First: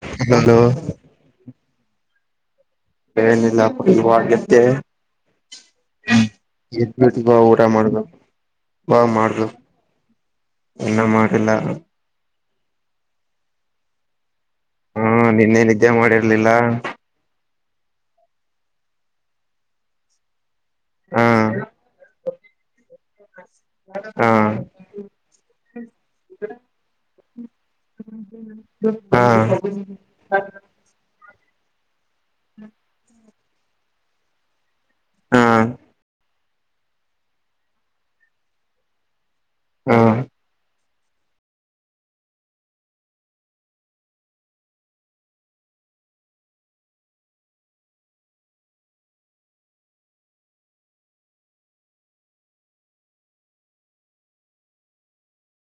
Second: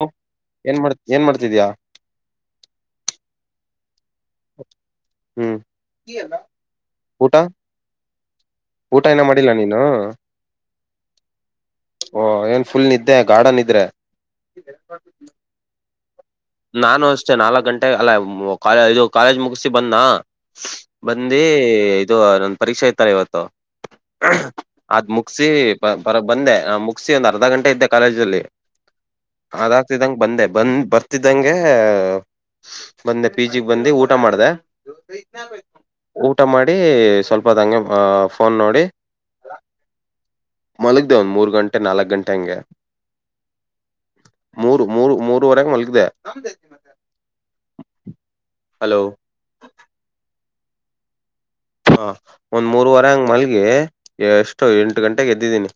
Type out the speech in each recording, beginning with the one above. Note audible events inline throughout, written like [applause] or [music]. ಹ ಹಲೋ ಏನ್ ಮಾಡ್ತ್ ಏನ್ ಮಾಡ್ತಿದ್ಯಾ. ಏನಿಲ್ಲಪ್ಪ. ಇವಾಗ್ ಎದ್ದೆ ಹ್ಮ್ ಹ್ಮ್ ಎದ್ ಬಿಟ್ ಬಾ ಊಟ ಮಾಡ್ಬೇಕು ಬಾ ಊಟ ಏನ ಮಾಡಿಲ್ಲ ಮಾಡ್ಬೇಕು. ನೀನು ಇನ್ನ್ ಮಾಡಿಲ್ಲ. ಓ ಏನ್ ಫುಲ್ ನಿದ್ದೆ ಗಾಡ ನಿದ್ರೆ. ಹಾ ನೆನ್ನೆ ನಿದ್ದೆ ಮಾಡಿ ನಾನು ಅಷ್ಟೇ ನಾಲ್ಕ್ ಗಂಟೆಗ್ ಅಲ್ಲ ಕಾಲೇಜು. ಕಾಲೇಜ್ ಮುಗ್ಸಿ ಬಂದ್ನಾ. ಹಾ ಬಂದಿ ಇದು ಒಂದ್ ಪರೀಕ್ಷೆ ಇತಲ್ಲ ಇವತ್ತು ಹಾ ಅದ್ ಮುಗ್ಸಿ ಬರ ಬಂದೆ ಮುಗ್ಸಿ ಒಂದ್ ಅರ್ಧ ಗಂಟೆ ಇದ್ದೆ ಕಾಲೇಜಲ್ಲಿ ಹಾ ಅದಾಗ್ತಿದ್ದಂಗ ಬಂದೆ ಬಂದ್ ಬರ್ತ ದೆಂಗೆ ಬಂದೆ ಪಿಜಿಗ್ ಬಂದೆ ಊಟ ಮಾಡ್ದೆ. ಹಾ ಊಟ ಮಾಡಿ ಸ್ವಲ್ಪ ಹೋತ್ ಹಂಗೆ ಫೋನ್ ನೋಡಿ. ಹ್ಮ್ ಮಲಗ್ದ ಒಂದ್ ಮೂರು ಗಂಟೆ ನಾಲ್ಕ್ ಗಂಟೆ ಹಂಗೆ ಮೂರು ಮೂರು ಮೂರವರೆಗೆ ಮಲಗ್ದೆ ಹಲೋ. ಹಾ ಒಂದ್ ಮೂರುವರೆ ಹಂಗ್ ಮಲ್ಗಿ ಎಷ್ಟೋ ಎಂಟು ಗಂಟೆಗೆ ಎದ್ದಿದ್ದೀನಿ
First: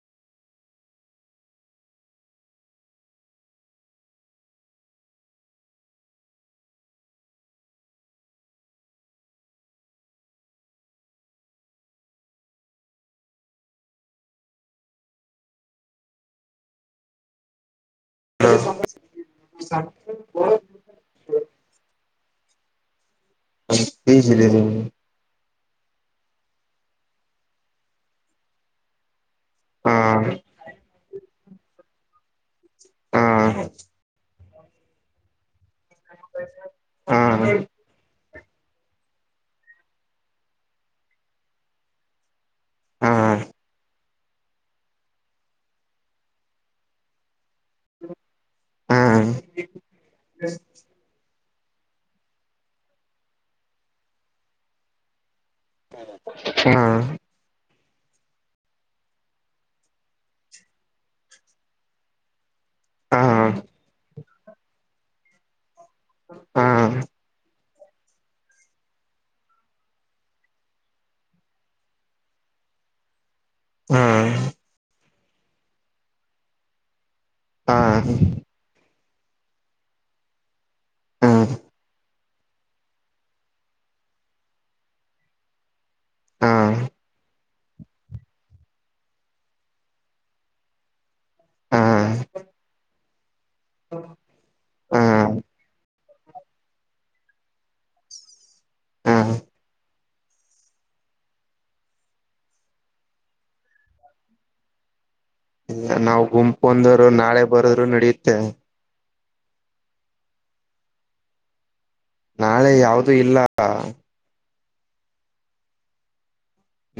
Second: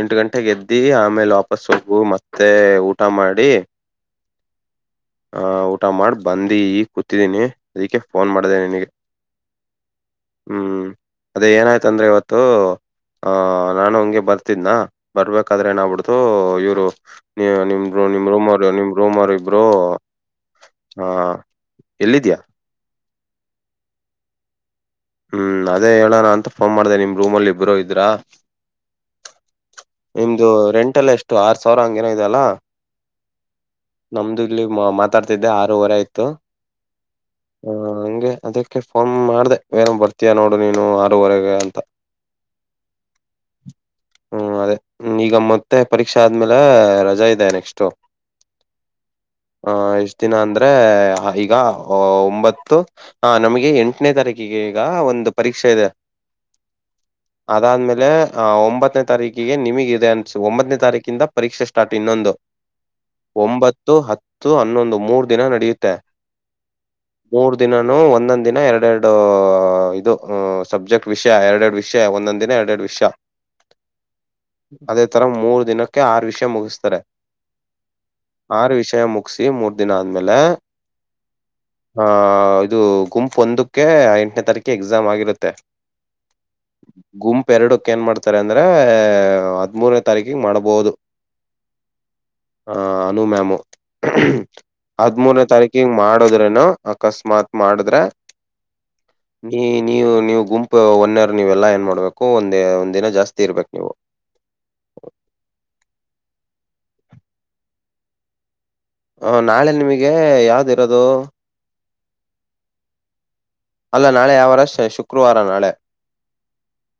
ಎಂಟ್ ಗಂಟೆಗೆ ಎದ್ದಿ ಆಮೇಲೆ ವಾಪಸ್ಸ ಹೊಗು ಮತ್ತೆ ಊಟ ಮಾಡಿ ಆ ಊಟ ಮಾಡಿ ಬಂದಿ ಈಗ್ ಕೂತಿದ್ದೀನಿ ಅದಕ್ಕೆ ಫೋನ್ ಮಾಡ್ದೆ ನಿನಗೆ. ಹ್ಮ್ ಅದೇ ಏನಾಯ್ತು ಅಂದ್ರೆ ಇವತ್ತು ಆಹ ನಾನು ಹಂಗೆ ಬರ್ತಿದ್ನಾ ಬರ್ಬೇಕಾದ್ರೆ ಏನಾಗ್ಬಿಡ್ತು ಇವ್ರು ನೀ ನಿಮ್ ಬ್ರೊ ನಿಮ್ ರೂಮ್ ಅವ್ರ್ ಹಾ ನಿಮ್ ರೋಮೊರ್ ಇಬ್ರು ಹಾ. ಎಲ್ಲಿದ್ಯಾ ಅ ಪಿಜಿಲ್ ಇದೀನಿ. ಹ್ಮ್ ಅದೇ ಹೇಳಣ ಅಂತ ಫೋನ್ ಮಾಡ್ದೆ ನಿಮ್ ರೂಮಲ್ ಇಬ್ರು ಇದ್ರಾ. ನಿಮ್ದು ರೆಂಟ್ ಎಲ್ಲ ಎಷ್ಟು ಆರ್ ಸಾವ್ರ ಹಂಗೆನೋ ಇದ್ಯಲ್ಲ. ಹಾ ನಮ್ದು ಇಲ್ಲಿ ಮಾತಾಡ್ತಿದ್ದೆ ಆರುವರೆ ಆಯ್ ತು ಹ ಹಂಗೆ. ಅದಕ್ಕೆ ಫೋನ್ ಮಾಡ್ದೆ ವೇನ್ ಬರ್ತೀಯಾ ನೋಡು ನೀನು ಆರೂವರೆಗೆ ಅಂತ. [unintelligible] ಹ್ಮ್ ಅದೆ ಮ್ ಈಗ ಮತ್ತೆ ಪರೀಕ್ಷೆ ಆದ್ಮೇಲೆ ರಜಾ ಇದೆ. ಎಷ್ಟೋ. ಹಾ ಹ ಎಷ್ಟ ದಿನ ಅಂದ್ರೆ ಆಯ್ ಈಗ ಒಂಬತ್ತು ಆ ನಮ್ಗೆ ಎಂಟನೇ ತಾರೀಕಿಗೆ ಈಗ ಒಂದ್ ಪರೀಕ್ಷೆ ಇದೆ. ಹಾ ಅದಾದ್ಮೇಲೆ ಒಂಬತ್ತನೇ ತಾರೀಕಿಗೆ ನಿಮಿಗ್ ಇದೆ ಅನ್ಸ ಒಂಬತ್ತನೇ ತಾರೀಕಿಂದ ಪರೀಕ್ಷೆ ಸ್ಟಾರ್ಟ್ ಇನ್ನೊಂದು. ಹಾ ಹಾ ಹಾ ಹಾ ಹಾ ಹಾ ಒಂಬತ್ತು ಹತ್ತು ಹನ್ನೊಂದು ಮೂರ್ ದಿನ ನಡ್ಯುತ್ತೆ, ಮೂರ್ ದಿನನೂ ಒಂದೊಂದ್ ದಿನ ಎರ್ಡೆರ್ಡು ಇದು ಸಬ್ಜೆಕ್ಟ್ ವಿಷ್ಯ ಎರ್ಡೆರ್ಡ್ ವಿಷ್ಯ ಒಂದೊಂದ್ ದಿನ ಎರ್ಡ್ ಎರ್ಡ್ ವಿಷ್ಯ ಅದೇ ತರ ಮೂರ್ ದಿನಕ್ಕೆ ಆರು ವಿಷ್ಯ ಮುಗ್ಸ್ತಾರೆ. ಆರು ವಿಷಯ ಮುಗ್ಸಿ ಮೂರ್ ದಿನ ಆದ್ಮೇಲೆ ಹಾ ಹಾ ಆಹ ಇದು ಗುಂಪ್ ಒಂದಕ್ಕೆ ಎಂಟ್ನೇ ತಾರೀಕೆ ಎಕ್ಸಾಮ್ ಆಗಿರುತ್ತೆ ಹಾ ಗುಂಪ್ ಎರುಡ್ಕ್ ಏನ್ ಮಾಡ್ತಾರ್ ಅಂದ್ರೆ ಹದ್ಮೂರ್ನೇ ತಾರೀಕಿಗ್ ಮಾಡ್ಬೊದು. ಹ ಅನು ಮ್ಯಾಮು ಹದ್ಮೂರ್ನೇ ತಾರೀಕಿಗೆ ಮಾಡುದ್ರೇನು ಅಕಸ್ಮಾತ್ ಮಾಡಿದ್ರೆ ನೀ ನೀವು ನೀವು ಗುಂಪ್ ಒನೆವ್ರ್ ನೀವೆಲ್ಲಾ ಏನ್ ಮಾಡ್ಬೇಕು ಒಂದ್ ಒಂದಿನ ಜಾಸ್ತಿ ಇರ್ಬೇಕು ನೀವು. ಇಲ್ಲ ನಾವ್ ಗುಂಪು ಒಂದೋರ್ ನಾಳೆ ಬರುದ್ರು ನಡ್ಯುತ್ತೆ. ಹ ನಾಳೆ ನಿಮಿಗೆ ಯಾವ್ದಿರೋದು. ನಾಳೆ ಯಾವ್ದೂ ಇಲ್ಲ. ಅಲ್ಲ ನಾಳೆ ಯಾವ್ವಾರ. ಶುಕ್ರವಾರ ನಾಳೆ.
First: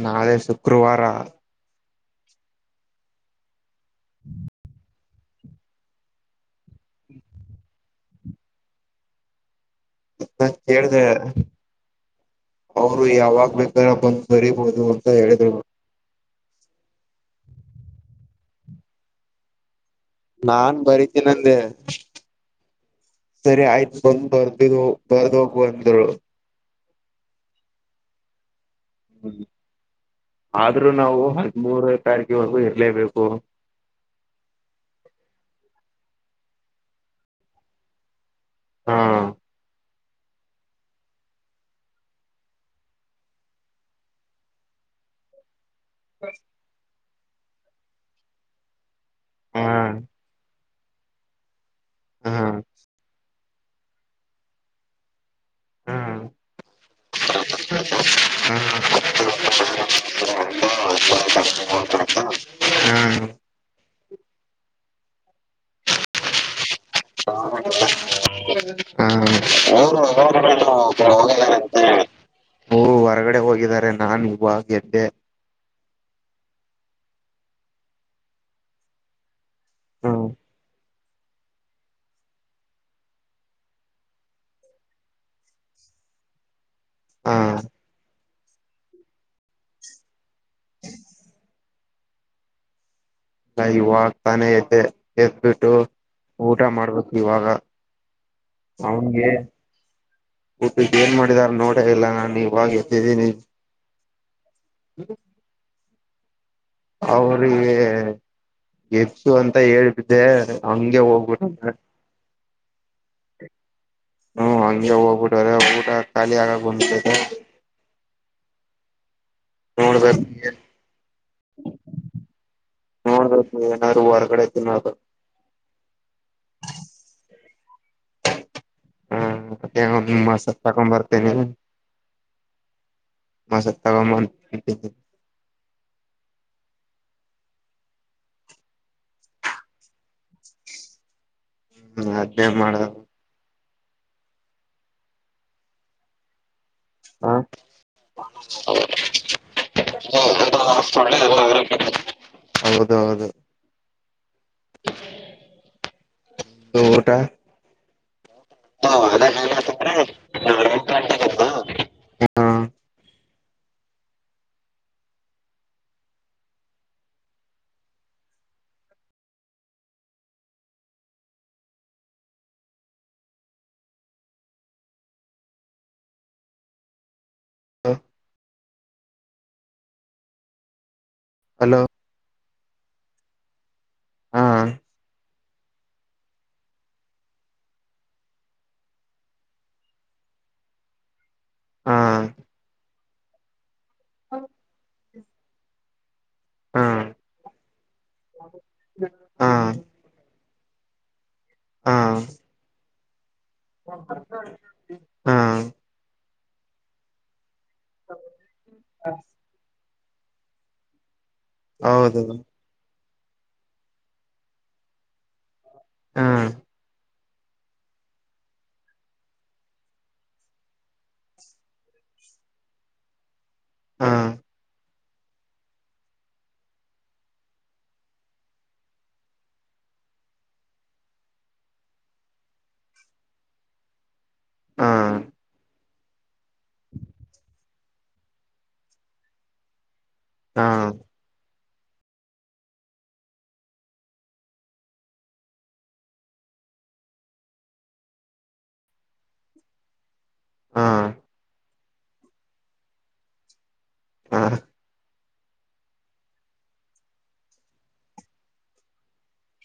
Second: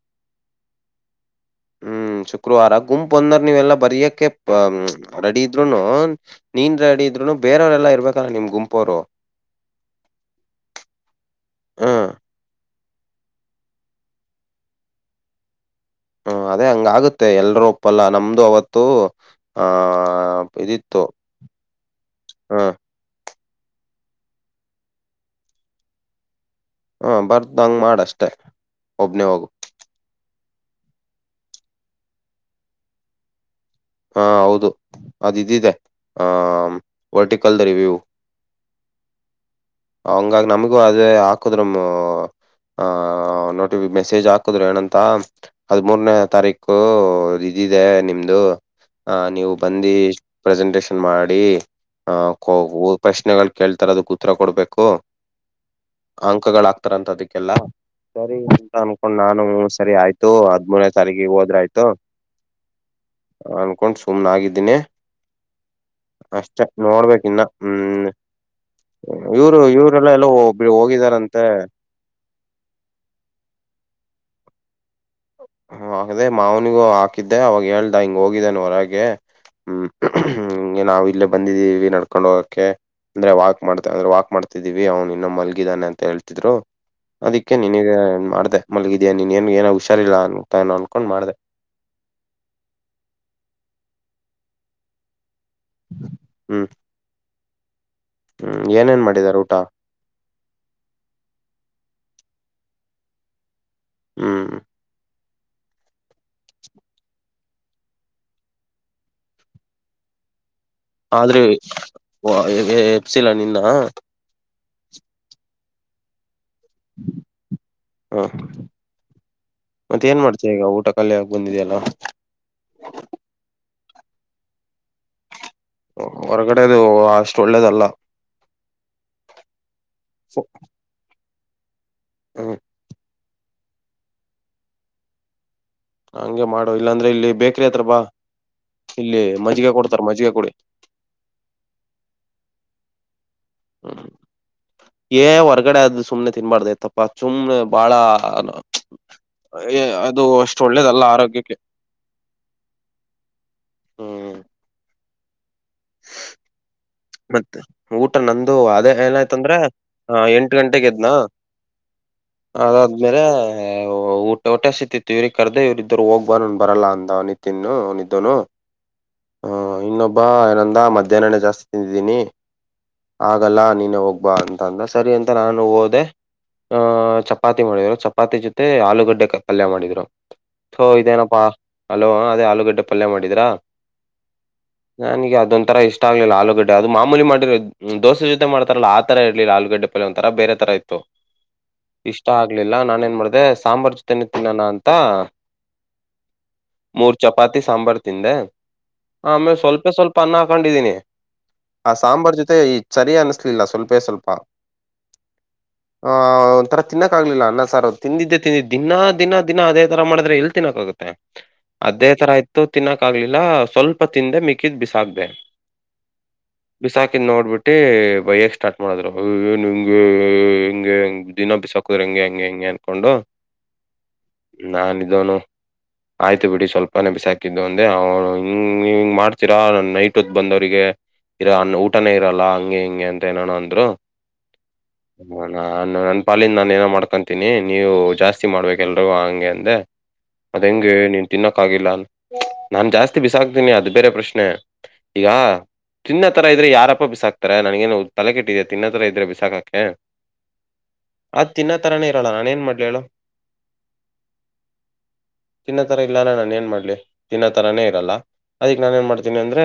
ನಾಳೆ ಶುಕ್ರವಾರ. ಹ್ಮ್ ಶುಕ್ರವಾರ ಗುಂಪ್ ಒಂದ್ರ್ ನೀವೆಲ್ಲ. ಬರಿಯಕ್ಕೆ ಹ್ಮ್. ರೆಡಿ ಇದ್ರುನು ನೀನ್ ರೆಡಿ ಇದ್ರುನು ಬೇರೆಯವರೆಲ್ಲಾ ಇರ್ಬೇಕಲ್ಲ ನಿಮ್ ಗುಂಪೋರು. ನಾನ್ ಕೇಳ್ದ ಹ್ಮ್, ಅವ್ರು ಯಾವಾಗ್ ಬೇಕಾರ ಬಂದ್ ಬರಿಬೋದು ಅಂತ ಹೇಳಿದ್ರು. ಹ್ಮ ಅದೇ ಹಂಗ್ ಆಗುತ್ತೆ ಎಲ್ರೂ ಒಪ್ಪಲ್ಲ ನಮ್ದು ಅವತ್ತು ಆಹ. ನಾನ್ ಬರಿತೀನಂದೆ. ಹಾ, ಸರಿ ಆಯ್ತು ಬಂದ್ ಬರ್ದ ಬರ್ದ ಹೋಗು ಅಂದರು ಹ ಬರ್ದ್ಂಗ್ ಮಾಡಷ್ಟೆ ಒಬ್ಬನೇ ಹೋಗು ಆದ್ರೂ ನಾವು ಹದಿಮೂರನೆ ತಾರೀಕವರೆಗೂ ಇರ್ಲೇಬೇಕು ಹಾ ಹೌದು ಅದ ಇದಿದೆ ಆ ವರ್ಟಿಕಲ್ ದ ರಿವ್ಯೂವು ಹಾ ಹಂಗಾಗ ನಮಗೂ ಅದೇ ಹಾಕದ್ರ ಆ ನೋಟಿ ಮೆಸೇಜ್ ಹಾಕಿದ್ರು ಏನಂತ ಅದ್ ಮೂರನೇ ತಾರೀಕು ಹೌದು ಇದಿದೆ ನಿಮ್ದು ಹ ನೀವು ಹಾ ಬಂದಿ ಪ್ರೆಸೆಂಟಷನ್ ಮಾಡಿ ಹ ಹಾ ಕೊ ಪ್ರಶ್ನಗಳು ಕೇಳ್ತಾರ ಅದಕ್ ಉತ್ತರ ಕೊಡ್ಬೇಕು ಹ್ಮ್ ಅಂಕಗಳು ಹಾಕ್ತಾರಂತ ಅದಕ್ಕೆಲ್ಲ ಸರಿ ಅಂತ ಅನ್ಕೊಂಡ್ ನಾನು ಸರಿ ಆಯ್ತು ಹದ್ಮೂರನೇ ತಾರೀಕಿಗೆ ಹೋದ್ರ ಆಯ್ತು [inaudible] ಅನ್ಕೊಂಡ ಸುಮ್ನೆ ಆಗಿದ್ದೀನಿ ಅಷ್ಟೇ ಹ ಹ ಇವ್ರು [unintelligible] ಇವ್ರೆಲ್ಲ ಎಲ್ಲ ಹೋಗಿದಾರಂತೆ ಹೊರಗಡೆ ಹೋಗಿದ್ದಾರೆ ನಾನು ಇವಾಗ ಎದ್ದೆ ಹ ಅದೆ ಮಾವನಿಗೂ ಹಾಕಿದ್ದೆ ಅವಾಗ ಹೇಳ್ದ ಹಿಂಗ್ ಹೋಗಿದ್ದಾನ ಹೊರಗೆ ಹ್ಮ್ ಹ್ಮ [unintelligible] ಇಲ್ಲ ಬಂದಿದ್ದೀವಿ ನಡ್ಕೊಂಡು ಹೋಗಕ್ಕೆ ಅಂದ್ರೆ ವಾಕ್ ಮಾಡ್ತ ಅಂದ್ರೆ ವಾಕ್ ಮಾಡ್ತಿದೀವಿ ಅವ್ನು ಇನ್ನ ಮಲಗಿದಾನೆ ಅಂತ ಹೇಳ್ತಿದ್ರು ಅದಿಕ್ಕೆ ಹ ನೀನಗ ಮಾಡತ ಮಲಗಿದಾ ನೀನ್ ನ್ ಏ ಹುಷಾರಿಲ್ಲ ಅನು ತಾನ ಅನ್ಕೊಂಡ ನಾಲ್ಕೊಂಡು ಮಾಡಿದೆ ನಾ ಇವಾಗ್ತಾನೆ ಎದ್ದೆ ಎದ್ ಬಿಟ್ [unintelligible] ಊಟ ಹ್ಮ್ ಮಾಡ್ಬೇಕು ಇವಾಗ ಹ್ಮ್ ಏನೇನ್ ಅವನ್ಗೆ ಮಾಡಿದಾರ ಊಟ ಊಟ್ ಏನ್ ಮಾಡಿದಾರ ನೋಡ ಇಲ್ಲ ನಾನು ನೀವಾಗ ಎತಿದ್ದೀನಿ ಹ್ಮ್ ಅವ್ರಿಗೆ ಗಿಫ್ಟು ಅಂತ ಹೇಳ್ಬಿದ್ದೆ ಹಂಗೆ ಆದ್ರೆ ಹೋಗ್ಬಿಟ್ಟ ಎಪ್ಸಿಲ ನಿನ್ನ ಹೋಗ್ಬಿಟ್ಟು ಹೊರಗ್ಬಿಟ್ಟ [inaudible] ಬ [inaudible] ಹಾ ಮತ್ತೆ ಏನ್ ಮಾಡ್ತಾರೆ ನೋಡ್ಬೇಕು ಈಗ ಊಟ ಕಲ್ಯಾಗಿ ಬಂದಿದೆಯಲ್ಲ ನ ಹೊರ ಕಡೆನ [unintelligible] ಹೊರಗಡೆದು ಅಷ್ಟು ಒಳ್ಳೇದಲ್ಲ ಹ್ಮ್ ಏನೋ ಮಾಸತ್ ತಕೊಂಡ್ ಬರ್ತಿನಿ. ಹ್ಮ್ ಮಾಸತಗಮ್ಮ್. ಹಂಗೆ ಮಾಡು ಇಲ್ಲಾಂದ್ರೆ ಇಲ್ಲಿ ಬೇಕ್ರಿ ಹತ್ರ ಬಾ ಇಲ್ಲಿ ಮಜ್ಗೆ ಕೊಡ್ತಾರೆ ಮಜ್ಗೆ ಕುಡಿ. ಹ್ಮ ಅದ್ನೇ ಮಾಡದು. ಹ್ಮ್ ಏ ಹೊರ್ಗಡೆ ಆದ್ ಸುಮ್ನೆ ತಿನ್ಬಾರ್ದ. ತಪ್ಪಾ ಹ ಸುಮ್ಮನ್ ಬಾಳ ಎ ಅದು ಅಷ್ಟ ಒಳ್ಳೇದಲ್ಲ ಆರೋಗ್ಯಕ್ಕೆ ಹೌದೌದು ಹ್ಮ್. [unintelligible] ದು ಊಟಾ. ನಾವುದ್ ನಂದು ಅದೇ ಏನಾಯ್ತಂದ್ರೆ ಎಂಟ್ ಗಂಟೆಗೆದ್ನ ಅದಾದ್ಮೇಲೆ. ಎ ಊಟ್ ಹೊಟ್ಟೆ ಹಸಿತ್ತಿತ್ ಇವ್ರಿಗೆ ಕರ್ದ ಇವ್ರ ಇದ್ದರು ಹೋಗ್ ಬಾ ನಾ ಬರಲ್ಲ ಅಂದ ನಿತಿನ್ ಅವನಿದ್ದನು ಆ ಇನ್ನೊಬ್ಬ ಏನಂದ ಮಧ್ಯಾಹ್ನನೇ ಜಾಸ್ ಸ್ತಿ ತಿಂದ್ದೀನಿ ಆಗಲ್ಲ ನೀನೆ ಹೋಗ್ಬಾ ಅಂತ ಅಂದ ಸರಿ ಅಂತ ನಾನು ಹೋದೆ ಹ ಚಪ್ಪ ಚಪಾತಿ ಮಾಡಿದ್ರು ಚಪಾತಿ ಜೊತ್ ಮತ್ತೆ ಆಲೂಗಡ್ಡೆ ಪಲ್ಯ ಮಾಡಿದ್ರು ತೊ ಇದೇನಪ್ಪ. ಹಾ ಹಲೋ ಅದೇ ಆಲೂಗದ್ದ್ ಪಲ್ಯ ಮಾಡಿದ್ರಾ ಹಾ ನನಗೆ ಅದೊಂತರ ಇಷ್ಟ ಆಗ್ಲಿಲ್ಲ ಆಲೂಗಡ್ ಅದು ಮಾಮೂಲಿ ಮಾಡಿರ ದೋಸೆ ಜೊತೆ ಮಾಡ್ತಾರಲ್ಲ ಆ ತರ ಇರ್ಲಿಲ್ಲ ಆಲೂಗಡ್ಡೆ ಪಲ್ಯ ಒಂತರಾ ಬೇರೆ ತರ ಇತ್ತು. ಹಾ ಇಷ್ಟ ಆಗ್ಲಿಲ್ಲ ನಾನ ಏನ್ ಮಾಡ್ದ. ಅ ಸಾಂಬಾರ್ ಜೊತೆನೆ ತಿನ್ನೋಣ ಅಂತ ಹಾ ಮೂರ್ ಚಪಾತಿ ಸಾಂಬಾರ್ ತಿಂದೆ ಹಾ ಆಮೇಲೆ ಸ್ವಲ್ಪೇ ಸ್ವಲ್ಪ ಅನ್ನ ಹಾಕ್ ಕೊಂಡಿದ್ದೀನಿ. ಆ ಹಾ ಸಾಂಬಾರ್ ಜೊತೆ ಈ ಚರಿ ಅನ್ನ ಲ್ಲ ಸ್ವಲ್ಪೇ ಸ್ವಲ್ಪಾ. ಹಾ ಆ ಒಂಥರ ತಿನ್ನಕ್ ಆಗ್ಲಿಲ್ಲ ಅನ್ನ ಸಾರ್ ತಿಂದಿದ್ದೆ ತಿಂದಿದ್ದೆ ದಿನಾ ದಿನ ದಿನಾ ಅದೇ ತರ ಮಾಡಿದ್ರೆ ಎಲ್ಲಿ ತಿನ್ನಕ್ ಆಗುತ್ತೆ. ಅದೇ ಹೌದು ತರ ಇತ್ತು ತಿನ್ನಕ್. ಕ ಆಗ್ಲಿಲ್ಲ ಸ್ವಲ್ಪ ತಿಂದೆ ಮಿಕ್ಕಿದ್ ಬಿಸಾಕ್ಡೆ. ಹಾ ಬಿಸಾಕಿದ್ದು ನೋಡ್ಬಿಟ್ಟು ಬೈಯಕ್ ಸ್ಟಾರ್ಟ್ ಮಾಡಿದ್ರು ಓಯೆ ಎನ್ ಹಿಂಗೆ ಹಂಗಗೆ ಹಿಂಗೆ ಹಂಗ ದಿನ ಬಿಸಾಕದ್ರ ಹಂಗೆ ಹಂಗೆ ಹಂಗೆ ಅನ್ಕೊಂಡು ಹಾ ನಾನಿದ್ದವನು ಆಯ್ತು ಬಿಡಿ ಸ್ವಲ್ಪನೇ ಬಿಸಾಕಿದ್ದು ಅಂದೆ ಅವ್ನು ಹಿಂಗೆ ನೀ ಹಿಂಗೆ ಮಾಡ್ತೀರಾ ನೈಟ್ ಹೊತ್ತು ಬಂದವರಿಗೆ ಇರ ಅ ಊಟನೇ ಇರಲ್ಲ ಹಂಗೆ ಹಿಂಗೆ ಅಂತ ಏನಾನ ಅಂದ್ರು ಹಾ ನನ್ ಪಾಲಿಂದ ನಾನು ಏನೋ ಮಾಡ್ಕೊತೀನಿ ನೀವು ಜಾಸ್ತಿ ಮಾಡ್ಬೇಕ ಎಲ್ರುೂ ಹಂಗೆ ಅಂದೆ. ಅದ್ ಹಾ ಹೆಂಗೆ ನೀನ್ ತಿನ್ನಕ್ಕ ಆಗಿಲ್ಲ ನಾನ್ ಜಾಸ್ತಿ ಬಿಸಾಕ್ತೀನಿ ಅದು ಬೇರೆ ಪ್ರಶ್ನೆ ಈಗ. ತಿನ್ನ ತರ ಇದ್ರೆ ಯಾರಪ್ಪ ಬಿಸಾಕ್ತಾರೆ ನನಗೇನು ತಲೆ ಕೆಟ್ಟಿದೆ ತಿನ್ನ ತರ ಇದ್ರೆ ಬಿಸಾಕಾಕೆ. ಹಾ ಆ ತಿನ್ನ ತರಾನೇ ಇರಲ್ಲ ನಾನೇನು ಮಾಡಲಿ ಹೇಳು. ಹ ಹಾ. ತಿನ್ನತರ ಇಲ್ಲಲ್ಲ ನಾನು ಏನ್ ಮಾಡ್ಲಿ ತಿನ್ನತರಾನೇ ಇರಲ್ಲ ಅದಿಕ್ ನಾನ ಏನ್ ಮಾಡತೀನಿ ಅಂದ್ರೆ.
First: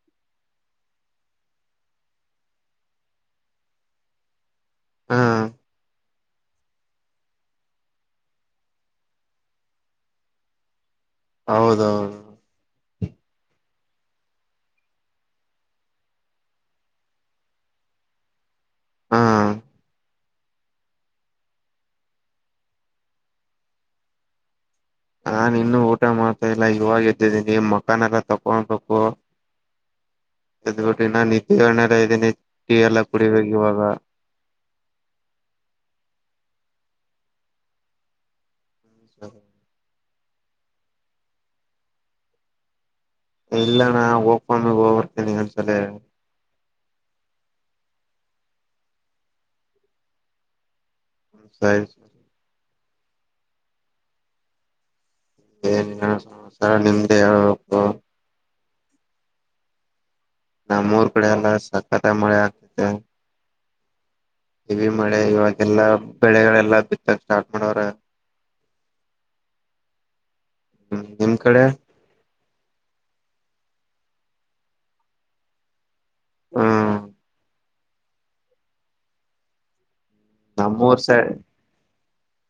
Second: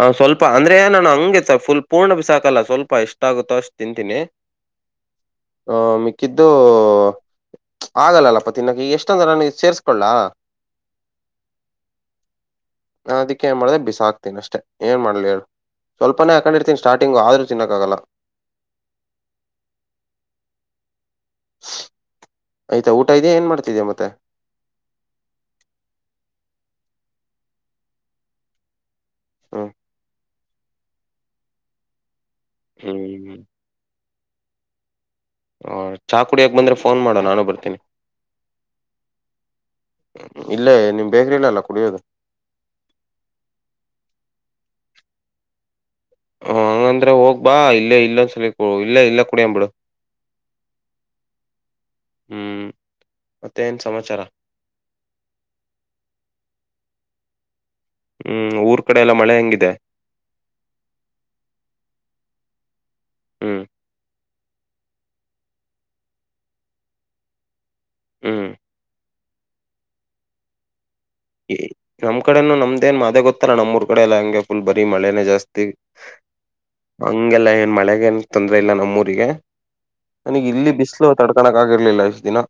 ಹ ಸ್ವಲ್ಪ ಅಂದ್ರೆ ನಾನು ಹಂಗಗೆ ಫುಲ್ ಪೂರ್ಣ ಬಿಸಾಕಲ್ಲ ಸ್ವಲ್ಪ ಇಷ್ಟಾಗುತ್ತೋ ಅಷ್ಟು ತಿಂತೀನಿ ಹಾ ಹ ಮ [inaudible] ಕಿದ್ದು ಆಗಲ್ಲಲ್ಲಪ್ಪ ತಿನ್ನಕ ಎಷ್ಟೊಂದ ನನಗೆ ಸೇರ್ಸ್ಕೊಳ್ಳ ಹೌದೌದು ನಾದಕ್ಕೆ ಏನ್ ಮಾಡಿದೆ ಬಿಸಾಕ [inaudible] ಿ ಅಷ್ಟೇ ಏನ್ ಮಾಡ್ಲಿ ಹೇಳು ಸ್ವಲ್ಪನೇ ಹಾಕೊಂಡಿರ್ತೀನಿ ಸ್ಟಾರ್ಟಿಂಗು ಆದ್ರೂ ಚಿನ್ನಕ್ಕ ಆಗಲ್ಲ ಹಾ [unintelligible] ಆಯ್ತಾ ಊಟ ಇದೆಯಾ ಏನ್ ಮಾಡ್ತಿದ್ದೀ ಮತ್ತೆ ನಾನ್ ಇನ್ನು ಊಟ ಮಾಡ್ತಾ ಇಲ್ಲ ಇವಾಗ ಎದ್ದಿದ್ದೀನಿ ಮುಖನ ತುಳ್ಕೋಬೇಕು [unintelligible] ಹಾ [unintelligible] ಯದ್ ಬಿಟಿನಿ ನನ್ ನಿಧಿ ಗಣಗ ಅದಿನಿ [unintelligible] ಟೀ ಎಲ್ಲ ಹ್ಮ್ ಕುಡಿಬೇಕು ಇವಾಗ [unintelligible] ಹ ಚಾಕುಡಿಯಕ ಬಂದ್ರೆ ಫೋನ್ ಮಾಡು ನಾನು ಬರ್ತೀನಿ [unintelligible] [inaudible] ಇಲ್ಲೇ ನಿಮ್ ಬೇಕ್ರ ಇಲ್ಲ ಅಲ್ಲ ಕುಡಿಯೋದು [unintelligible] ಇಲ್ಲ ಅಣ್ಣ ಒಬ್ಬನೆ ಹೋಗ್ಬರ್ತಿನಿಅಂಸ್ತಾದೆ [unintelligible] ಆ ಹಂಗಂದ್ರೆ ಹೋಗ್ ಬಾ ಇಲ್ಲೇ ಇಲೆ ಸಿಗರೇಟ್ ಇಲ್ಲ ಇಲ್ಲ ಕುಡಿಯಂಬ ಬಿಡು [unintelligible] [inaudible] ಮತ್ತೆ ಎನ್ ಸಮಾಚಾರ ಇಯನ್ರಪ್ಪ ನಿಮ್ಮದು ಏದ್ರಪ್ಪ [unintelligible] ಹ್ಮ್ ಊರ್ ಕಡೆ ಎಲ್ಲ ಮಳೆ ಹೆಂಗಿದೆ [unintelligible] ನಮೂರುಕಡೆ ಎಲ್ಲ ಸಕ್ಕತಅಗಿ ಮಳೆ ಆಗ್ತದೆ [unintelligible] ಹ್ಮ್ [unintelligible] ಇಲ್ಲಿ ಮಳೆ ಇವಾಗೆಲ್ಲಾ ಬೆಳೆಗಳೆಲ್ಲ ಬಿತುತ್ತವೆ [unintelligible] ಮನೆಯವುರೆ [unintelligible] ಹ್ಮ್ ಹ್ಮ್ ನಿಮ್ ಕಡೆ ನಮ್ ಕಡೆನು ನಮ್ [unintelligible] ನಮ್ದ ಏನ್ ಮಾದೇ ಗೊತ್ತಲ್ಲ ನಮೂರಕಡೆಯಲ್ಲ ಯಂಗೆ ಫುಲ್ ಬರಿ ಮಳೆನನೆ ಜಾಸ್ತಿ [unintelligible] ಹ್ಮ್ ಅಂಗೆಲ್ಲ [unintelligible] ಮಳೆೆಗೆ ಏನ್ ತೊಂದ್ರೆ ಇಲ್ಲ ನಮ್ಮೂಊರಿಗೆ [unintelligible] ನನಗೆ ಇಲ್ಲಿ ನಮ್ಮೂರ್ ಬಿಸ್ಲು ಸೈಡ್ ತಡ್ಕೋಕ್ ಆಗಿರ್ಲಿಲ್ಲ [unintelligible] ದಿನ [unintelligible]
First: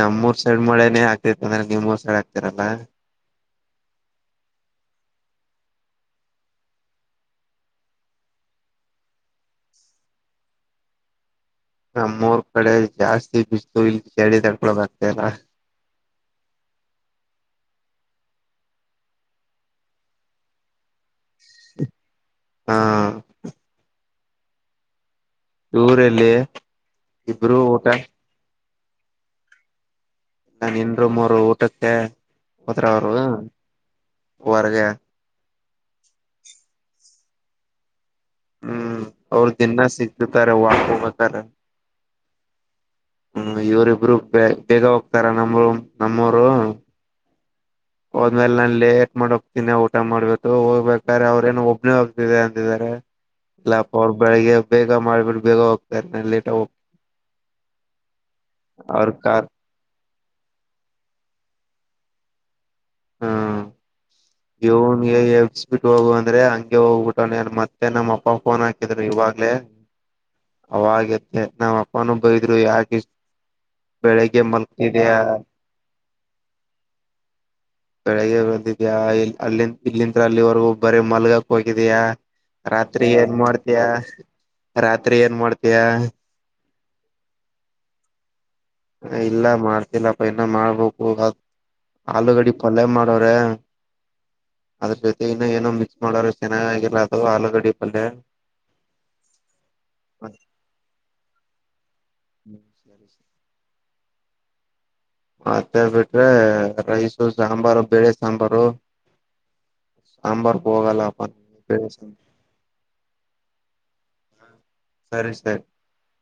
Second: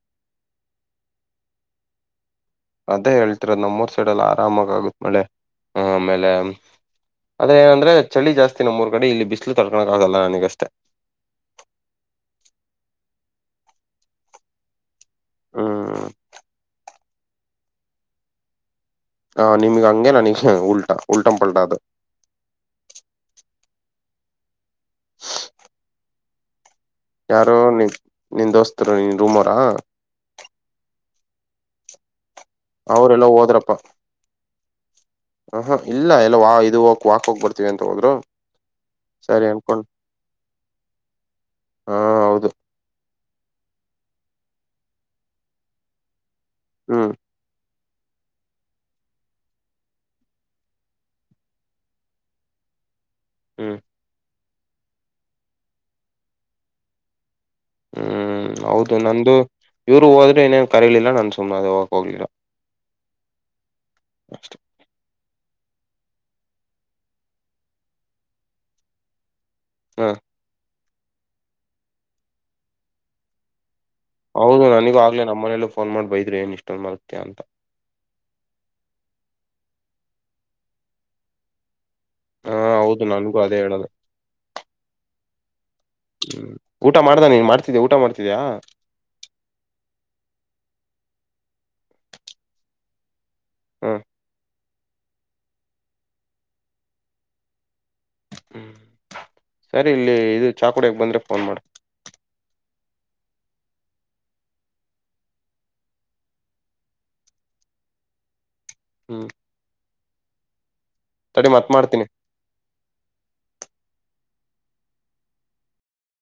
ನಮ್ಮೂರ್ ಸೈಡ್ ಮಳೆನೇ ಆಗ್ತಿ ಅಂದ್ರೆ ನಿಮೂರು ಸೈಡ್ ಆಗ್ತಿ [unintelligible] ಅದೇ ಹೇಳ್ತಿರ ನಮ್ಮೂರ್ ಸೈಡ್ಲ್ಲ ಆರಾಮಾಗಗತ್ತೆ ಮಳೆ [unintelligible] ಆ ಆಮೇಲೆ ಅ ಆದ್ರೆ ಏನಂದ್ರೆ ಚಳಿ ಜಾಸ್ತಿ ನಮ್ಮೂರ್ ಕಡೆ ಇಲ್ಲಿ ಬಿಸಿಲು ತಡ್ಕೊಳಕೆ ಆಗಲ್ಲ ನನಗಷ್ಟೆ [unintelligible] ನಮ್ಮೂರು ಕಡೆ ಜಾಸ್ತಿ ಪಿಸ್ತುಲ್ ಇಲ್ಲಿ ಚಡಿ ತಡ್ಕೊಬ [unintelligible] ಯಲ್ಲ ಹ್ಮ್ [unintelligible] ಹ ನಿಮಗೆ ಹಂಗೆ ನನಗ್ ಉಲ್ಟಾ [unintelligible] ಉಲ್ಟಂ ಪಲ್ಟಾದ ಹಾ [unintelligible] [inaudible] ಊರಲ್ಲಿ [unintelligible] ಯಾರು ಇಬ್ರು ಊಟ ನಿನ್ ದುಸ್ತ್ [unintelligible] ನಿಮ್ ರೂಮರಾ ನಿನ್ ರೂಮ್ ಅವರು ಊಟಕ್ಕೆ ಅವರೆಲ್ಲ ಹೋದ್ರಪ್ಪ ವರಗೆ ಹ ಹಾ ಇಲ್ಲ ಎಲ್ಲ ವಾ ಇದು ಹೋಗ ವಾಕ್ ಹೋಗ್ ಬರ್ತೀವಿ ಅಂತ ಹೋದ್ರು ಹ್ಮ್ ಸರಿ ಅವ್ರ ಅನ್ಕೊಂಡ್ ದಿನಾ ಸಿಗ್ತಾರೆ ವಾಕ್ ಹೋಗಬೇಕಾದರೆ ಹಾ ಹೌದು ಹ್ಮ ಇವರಿ ಇಬ್ರು ಬ ಬೇಗ ಹೋಗ್ತಾರ ನಮ ನಮ್ಮ ಹ್ಮ ಹೋದ್ಮೇಲೆ ನಾನು ಲೇಟ್ ಮಾಡೋಗ್ತೀನಿ ಊಟ ಮಾಡ್ಬೇಕು ಹೋಗ್ಬೇಕಾದ್ರೆ ಅವ್ರೇನ ಒಬ್ಬನೇ ಹೋಗ್ತಿದೆ ಅಂತಿದಿದ್ದಾರೆ ಹ್ಮ್ ಇಲ್ಲಪ ಅವರ್ ಬೆಳಿಗ್ಗೆ ಬೇಗ ಮಾಡ್ಬಿಟ್ಟು ಬೇಗ ಹೋಗ್ತಾ ನ ಲೇಟ ಹೋಗ ಹ್ಮ್ ಹೌದು ನಂದು ಕಾರ್ ಇವ್ರು ಹೋದ ಮತ್ತಿನ್ನೇನು ಕರೆಯಲಿಲ್ಲಲ್ಲ ನಾನು ಸುಮ್ಮನಾದೆ ಹೋಗಲಿರ ಹ್ಮ್ ಬಿಟ್ಟ ಹೋಗುವ ಅಂದ್ರೆ ಹಂಗೆ ಹೋಗ್ಬಿಟ್ಟೆ ಮತ್ತೆ ನಮ್ಮ ಅಪ್ಪ ಫೋನ್ ಹಾಕಿದ್ರು ಇವಾಗಲೇ ಹಾ ಅವಾಗ ಎದ್ದೆ ನಾಮ್ ಅಪ್ಪನೂ ಬಯದ್ರು ಯಾಕೆ ಇಷ್ಟು ಹೌದು ನನಗೂ ಆಗ್ಲೇ ನಮ್ಮ ಮನೆಯಲ್ಲೂ ಫೋನ್ ಮಾಡಿ ಬೈದ್ರು ಏನ್ ಇಷ್ಟೊನ್ ಮಲಗ್ತೀಯಾ ಅಂತ ಬೆಳಿಗ್ಗೆ ಬಂದಿದ್ಯಾ ಇಲ್ ಅಲ್ಲಿ ಇಲ್ಲಿಂದ ಅಲ್ಲಿವರೆಗೂ ಬರ ಮಲ್ಗಾಕ್ ಹೋಗ ಯ ಹಾ ಹೌದು ರಾತ್ರಿ ಏನ್ ನನ್ಗೂ ಅದೇ ಮಾಡ್ತಯ ಹೇಳೋದು ರಾತ್ರಿ ಏನ್ ಮಾಡ್ತಯ ಹ್ಮ್ ಊಟ ಮಾಡ್ದ ನೀನ್ ಮಾಡ್ತಿದಯ ಊಟ ಮಾಡ್ತಿದಯಾ ಇಲ್ಲ ಮಾಡ್ತಿಲ್ಲಪ್ಪ ಇನ್ನ ಮಾಡ್ಬೇಕು ಹ ಹ್ಮ್ ಅದ್ರ ಜೊತೆ ಇನ್ನು ಏನೋ ಮಿಕ್ಸ್ ಮಾಡೋರು ಚೆನ್ನಾಗಾಗಿರಲ್ಲ ಅದು ಆಲೂಗಡ್ಡಿ ಪಲ್ಯ ಹ್ಮ್ ಸರಿ ಇಲ್ಲಿ ಇದು ಚಾಕುಡಿಯಗೆ ಬಂದ್ರೆ ಫೋನ್ ಮಾಡ ಬ ಮತ್ತೆ ಬಿಟ್ರೆ ರೈಸು ಸಾಂಬಾರು ಬೇಳೆ ಸಾಂಬಾರು ಹ್ಮ್ ಸಾಂಬಾರ ಹೋಗಲ್ಲಪ್ಪ ತಡಿ ಮತ್ ಮಾಡ್ತೀನಿ ಹ ಸರಿ ಸರಿ